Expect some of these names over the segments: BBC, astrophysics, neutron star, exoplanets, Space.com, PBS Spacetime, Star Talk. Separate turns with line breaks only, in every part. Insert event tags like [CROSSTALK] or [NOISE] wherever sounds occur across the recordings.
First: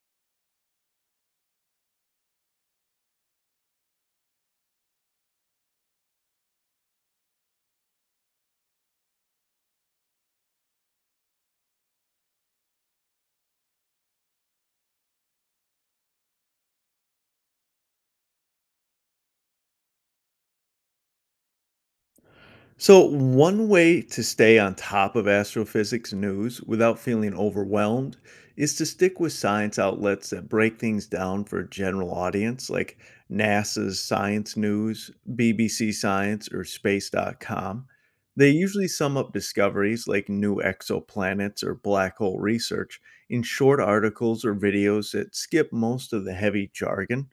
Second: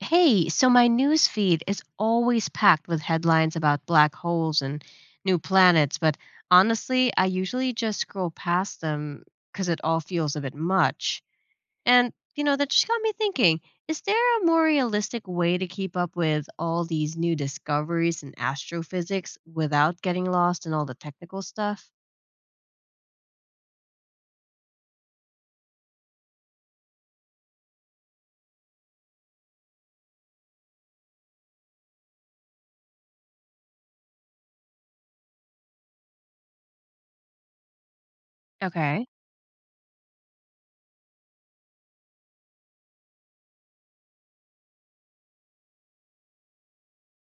Hey, so my news feed is always packed with headlines about black holes and new planets, but honestly, I usually just scroll past them because it all feels a bit much. And, that just got me thinking, is there a more realistic way to keep up with all these new discoveries in astrophysics without getting lost in all the technical stuff?
So, one way to stay on top of astrophysics news without feeling overwhelmed is to stick with science outlets that break things down for a general audience, like NASA's Science News, BBC Science, or Space.com. They usually
Okay.
sum up discoveries like new exoplanets or black hole research in short articles or videos that skip most of the heavy jargon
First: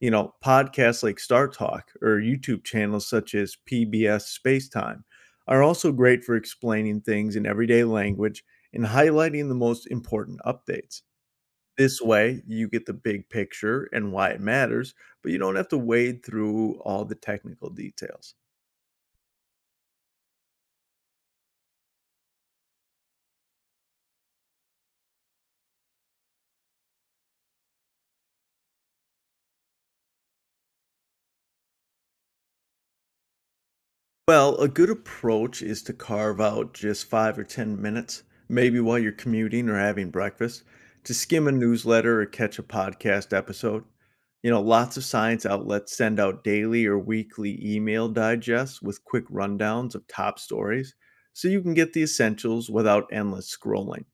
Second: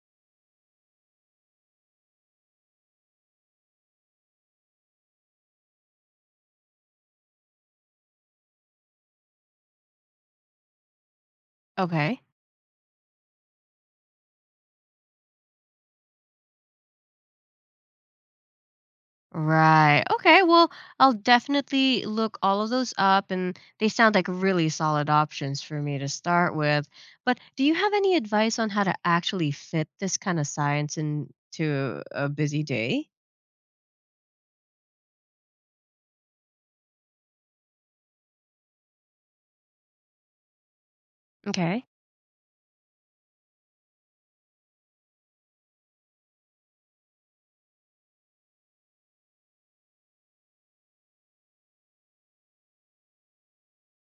you know, Podcasts like Star Talk or YouTube channels such as PBS Spacetime are also great for explaining things in everyday language and highlighting the most important updates. This
Okay.
way, you get the big picture and why it matters, but you don't have to wade through all the technical details.
Right. Okay. Well, I'll definitely look all of those up, and they sound like really solid options for me to start with. But do you have any advice on how to actually fit this kind of science into a busy day?
Well, a good approach is to carve out just five or 10 minutes, maybe while you're commuting or having breakfast, to skim a
Okay.
newsletter or catch a podcast episode. Lots of science outlets send out daily or weekly email digests with quick rundowns of top stories, so you can get the essentials without endless scrolling.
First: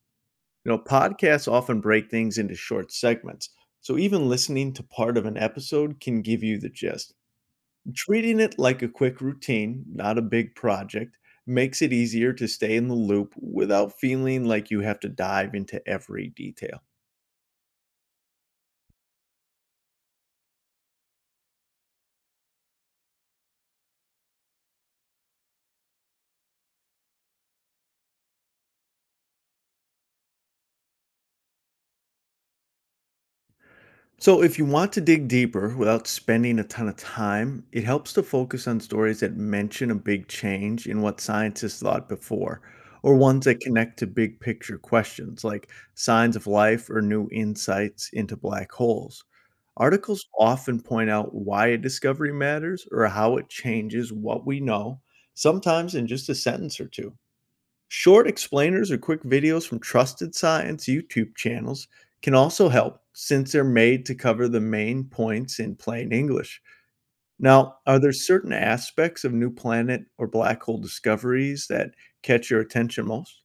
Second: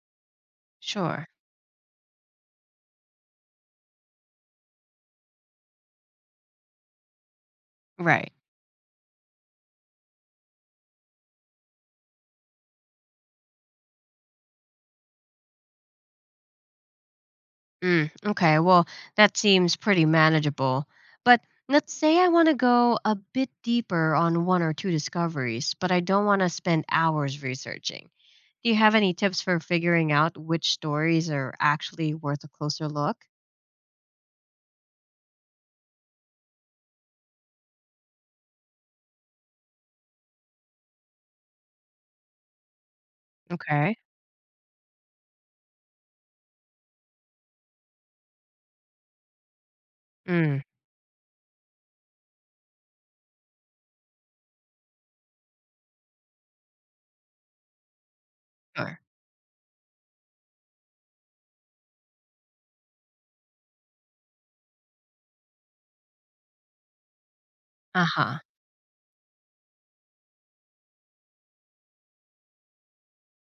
Sure.
Podcasts often break things into short segments, so even listening to part of an episode can give you the gist.
Right.
Treating it like a quick routine, not a big project, makes it easier to stay in the loop without feeling like you have to dive into every detail.
Mm, okay. Well, that seems pretty manageable. But let's say I want to go a bit deeper on one or two discoveries, but I don't want to spend hours researching. Do you have any tips for figuring out which stories are actually worth a closer look?
So, if you want to dig deeper without spending a ton of time, it helps to focus on stories that mention a big change in what scientists thought before, or ones that
Okay.
connect to big picture questions like signs of life or new insights into black holes. Articles
Mm.
often point out why a discovery matters or how it changes what we know, sometimes in just a sentence or two. Short explainers or
Sure.
quick videos from trusted science YouTube channels can also help since they're made to cover the main points in plain English. Now, are
Uh
there
huh.
certain aspects of new planet or black hole discoveries that catch your attention most?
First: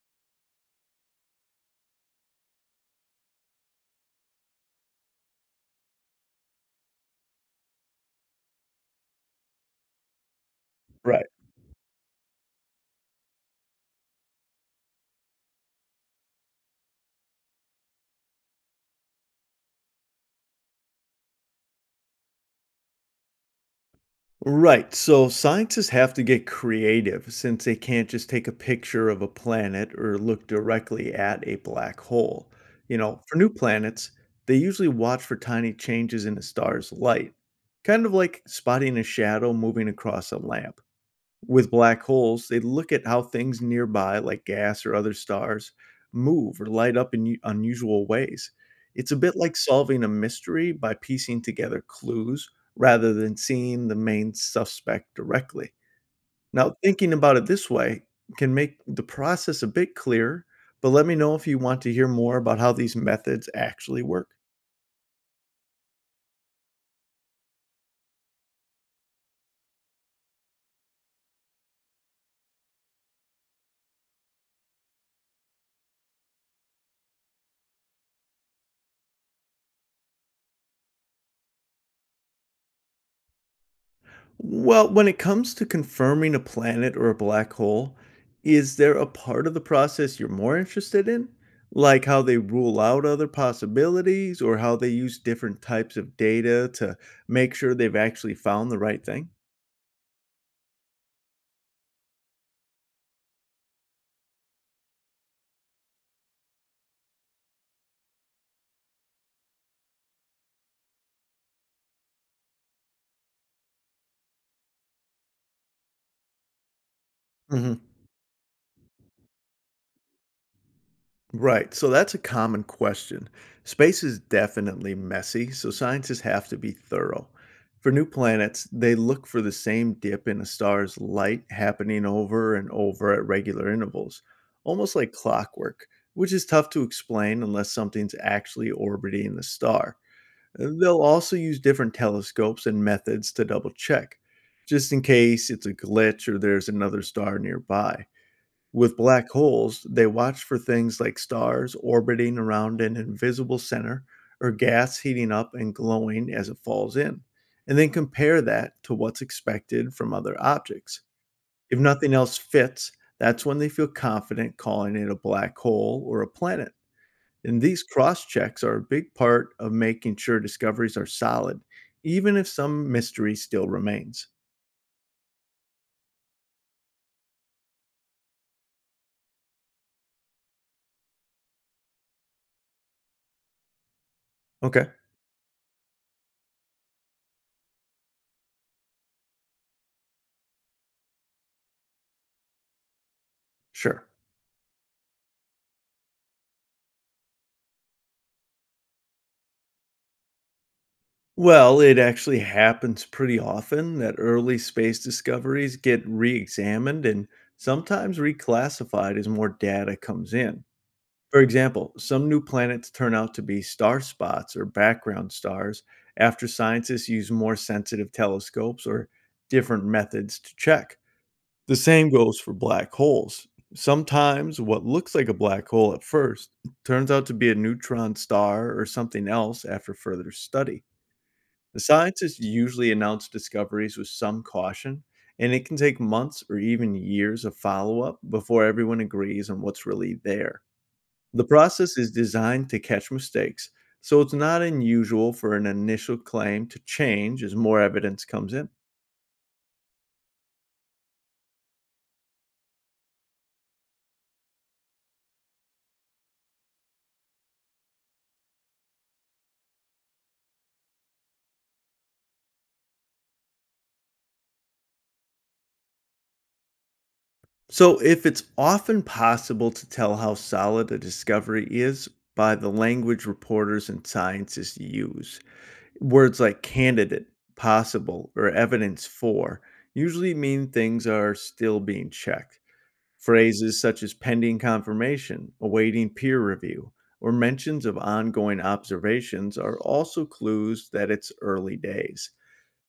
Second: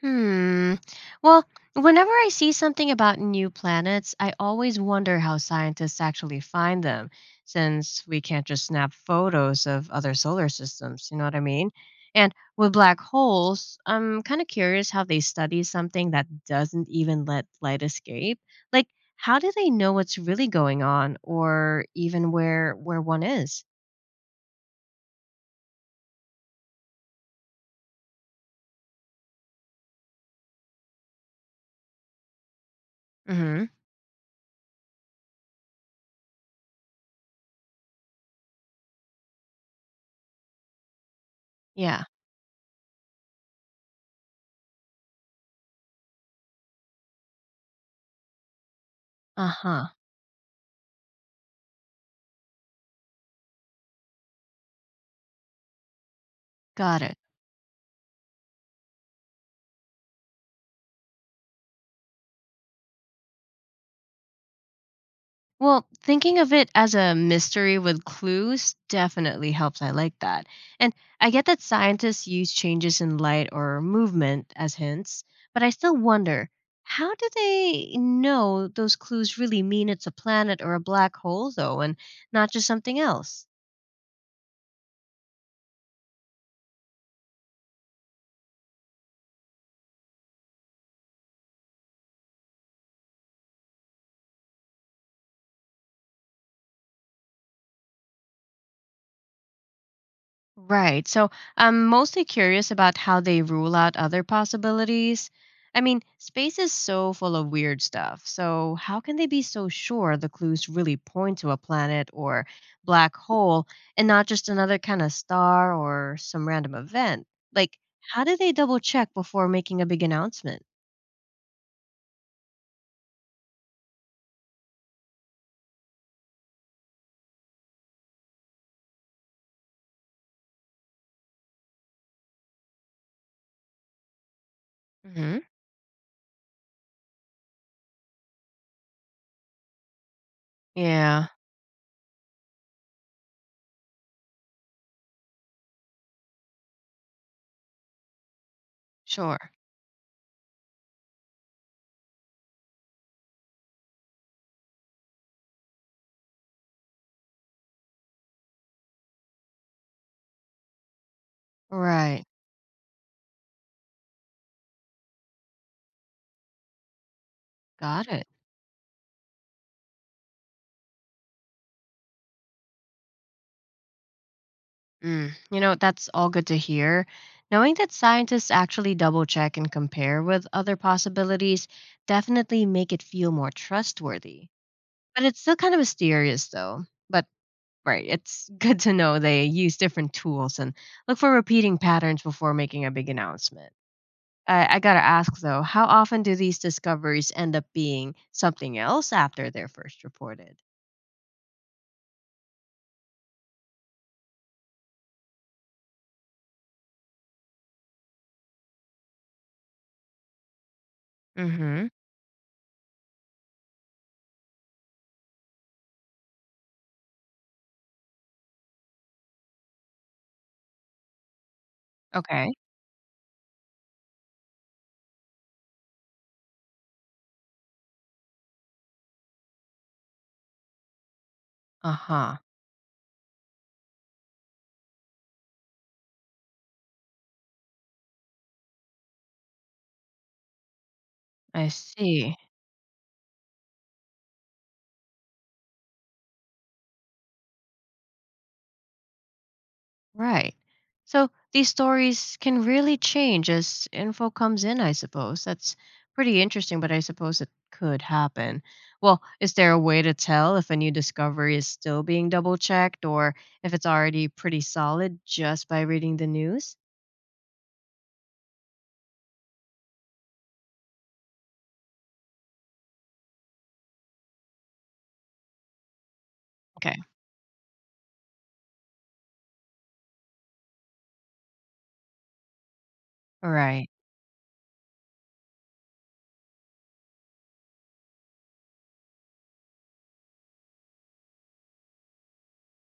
Hmm. Well, whenever I see something about new planets, I always wonder how scientists actually find them, since we can't just snap photos of other solar systems, you know
Right.
what I mean? And with black holes, I'm kind of curious how they study something that doesn't even let light escape. Like, how do they know what's really going on or even where one is?
Right. So scientists have to get creative since they can't just take a picture of a planet or look directly at a black hole. For new
Mhm.
planets, they usually watch for tiny changes in a star's light, kind of like spotting a shadow moving across a lamp. With black
Yeah.
holes, they look at how things nearby, like gas or other stars, move or light up in unusual ways. It's a bit like
Uh-huh.
solving a mystery by piecing together clues rather than seeing the main suspect directly. Now,
Got
thinking
it.
about it this way can make the process a bit clearer, but let me know if you want to hear more about how these methods actually work.
Well, thinking of it as a mystery with clues definitely helps. I like that. And I get that scientists use changes in light or movement as hints, but I still wonder, how do they know those clues really mean it's a planet or a black hole, though, and not just something else?
Well, when it comes to confirming a planet or a black hole, is there a part of the process you're more interested in? Like how they rule out other possibilities or how they use different types of data to make sure they've actually found the right thing?
Right. So I'm mostly curious about how they rule out other possibilities. I mean, space is so full of weird stuff. So, how can they be so sure the clues really point to a planet or black hole and not just another kind of star or some random event? Like, how do they double check before making a big announcement?
Right. So that's a common question. Space is definitely messy, so scientists have to be thorough. For new planets, they look for the same dip in a star's light happening over and over at regular intervals, almost like
Hmm.
clockwork, which is tough to explain unless something's actually orbiting the star. They'll
Yeah,
also use different telescopes and methods to double check, just in case it's a glitch or there's another star nearby. With black
sure.
holes, they watch for things like stars orbiting around an invisible center or gas heating up and glowing as it falls in, and then compare that to what's expected from other objects. If nothing
Right.
else fits, that's when they feel confident calling it a black hole or a planet. And these
Got
cross
it.
checks are a big part of making sure discoveries are solid, even if some mystery still remains.
Mm, you know, that's all good to hear. Knowing that scientists actually double check and compare with other possibilities definitely make it feel more trustworthy.
Okay,
But it's still kind of mysterious though. But right, it's [LAUGHS] good to know they use different tools and look for repeating patterns before making a big announcement.
sure.
I gotta ask though, how often do these discoveries end up being something else after they're first reported?
Well, it actually happens pretty often that early space discoveries get re-examined and sometimes reclassified as more data comes in. For
Mm-hmm.
example, some new planets turn out to be star spots or background stars after scientists use more sensitive telescopes or different methods to check. The same goes for
Okay.
black holes. Sometimes what looks like a black hole at first turns out to be a neutron star or something else after further study. The
Uh-huh.
scientists usually announce discoveries with some caution, and it can take months or even years of follow up before everyone agrees on what's really there. The
I
process is
see.
designed to catch mistakes, so it's not unusual for an initial claim to change as more evidence comes in.
Right. So these stories can really change as info comes in, I suppose. That's pretty interesting, but I suppose it could happen. Well, is there a way to tell if a new discovery is still being double checked or if it's already pretty solid just by reading the news?
So, if it's often possible to tell how solid a discovery is by the language reporters and scientists use, words like
Okay.
candidate, possible, or evidence for usually mean things are still being checked. Phrases
Right.
such as pending confirmation, awaiting peer review, or mentions of ongoing observations are also clues that it's early days.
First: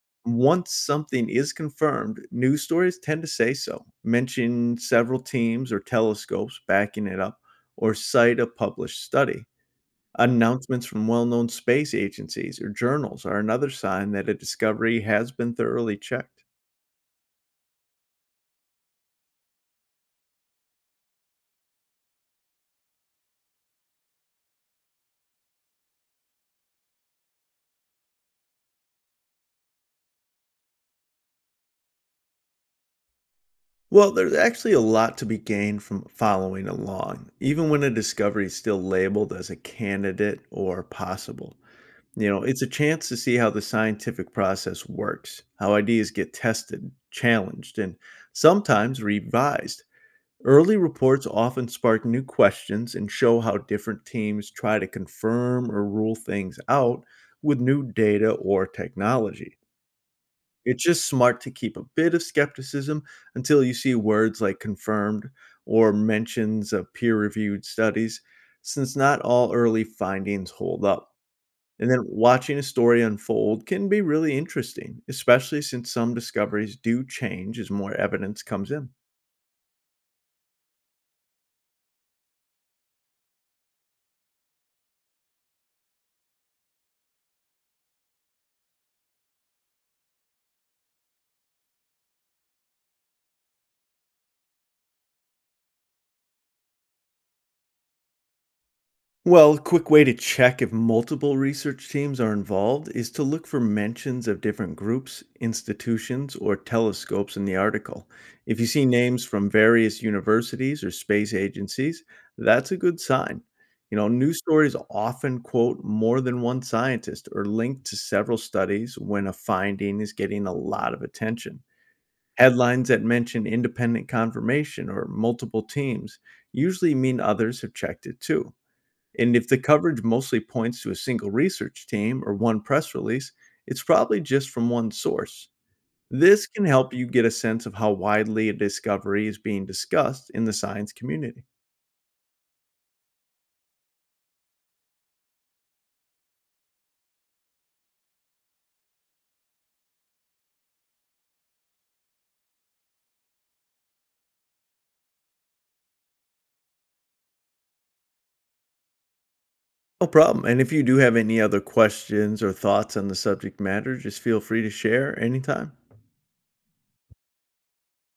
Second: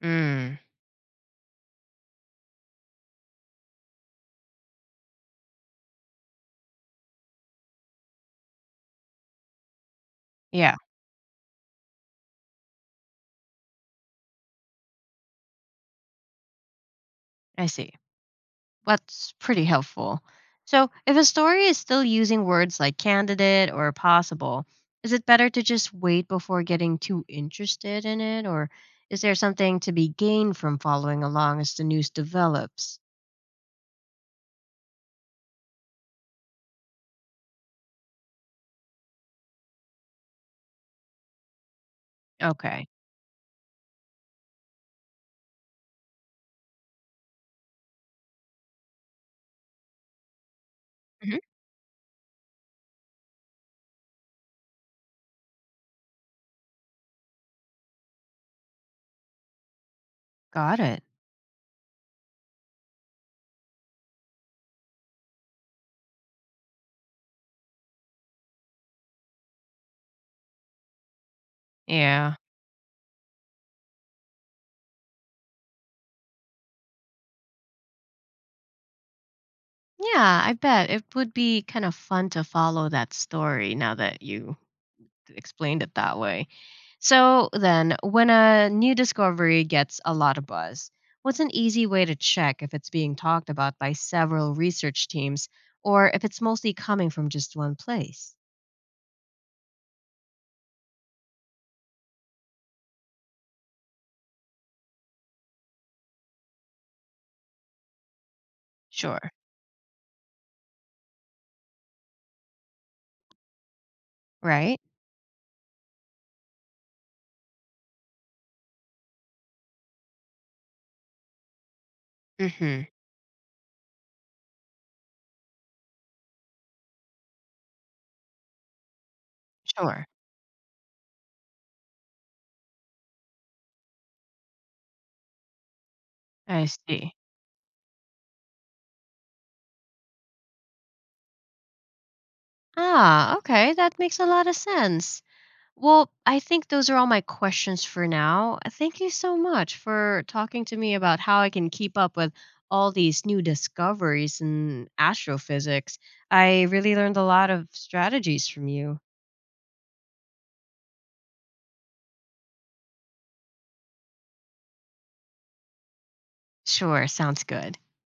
Mm.
Once something is confirmed, news stories tend to say so, mention several teams or telescopes backing it up, or cite a published study.
Yeah,
Announcements from well-known space agencies or journals are another sign that a discovery has been thoroughly checked.
I see. That's pretty helpful. So, if a story is still using words like candidate or possible, is it better to just wait before getting too interested in it? Or is there something to be gained from following along as the news develops?
Well, there's actually a lot to be gained from following along, even when a discovery is still labeled as a candidate or possible. It's a
Okay.
chance to see how the scientific process works, how ideas get tested, challenged, and sometimes revised. Early reports
Hmm.
often spark new questions and show how different teams try to confirm or rule things out with new data or technology.
Got
It's
it.
just smart to keep a bit of skepticism until you see words like confirmed or mentions of peer reviewed studies, since not all early findings hold up. And then
Yeah.
watching a story unfold can be really interesting, especially since some discoveries do change as more evidence comes in.
Yeah, I bet it would be kind of fun to follow that story now that you explained it that way. So then, when a new discovery gets a lot of buzz, what's an easy way to check if it's being talked about by several research teams or if it's mostly coming from just one place?
Well, a quick way to check if multiple research teams are involved is to look for mentions of different groups, institutions, or telescopes in the article. If you see
Sure.
names from various universities or space agencies, that's a good sign. News stories
Right?
often quote more than one scientist or link to several studies when a finding is getting a lot of attention.
Mm-hmm.
Headlines that mention independent confirmation or multiple teams usually mean others have checked it too. And if the coverage
Sure.
mostly points to a single research team or one press release, it's probably just from one source. This
I
can help you
see.
get a sense of how widely a discovery is being discussed in the science community.
Ah, okay, that makes a lot of sense. Well, I think those are all my questions for now. Thank you so much for talking to me about how I can keep up with all these new discoveries in astrophysics. I really learned a lot of strategies from you.
No problem. And if you do have any other questions or thoughts on the subject matter, just feel free to share anytime.
Sure, sounds good.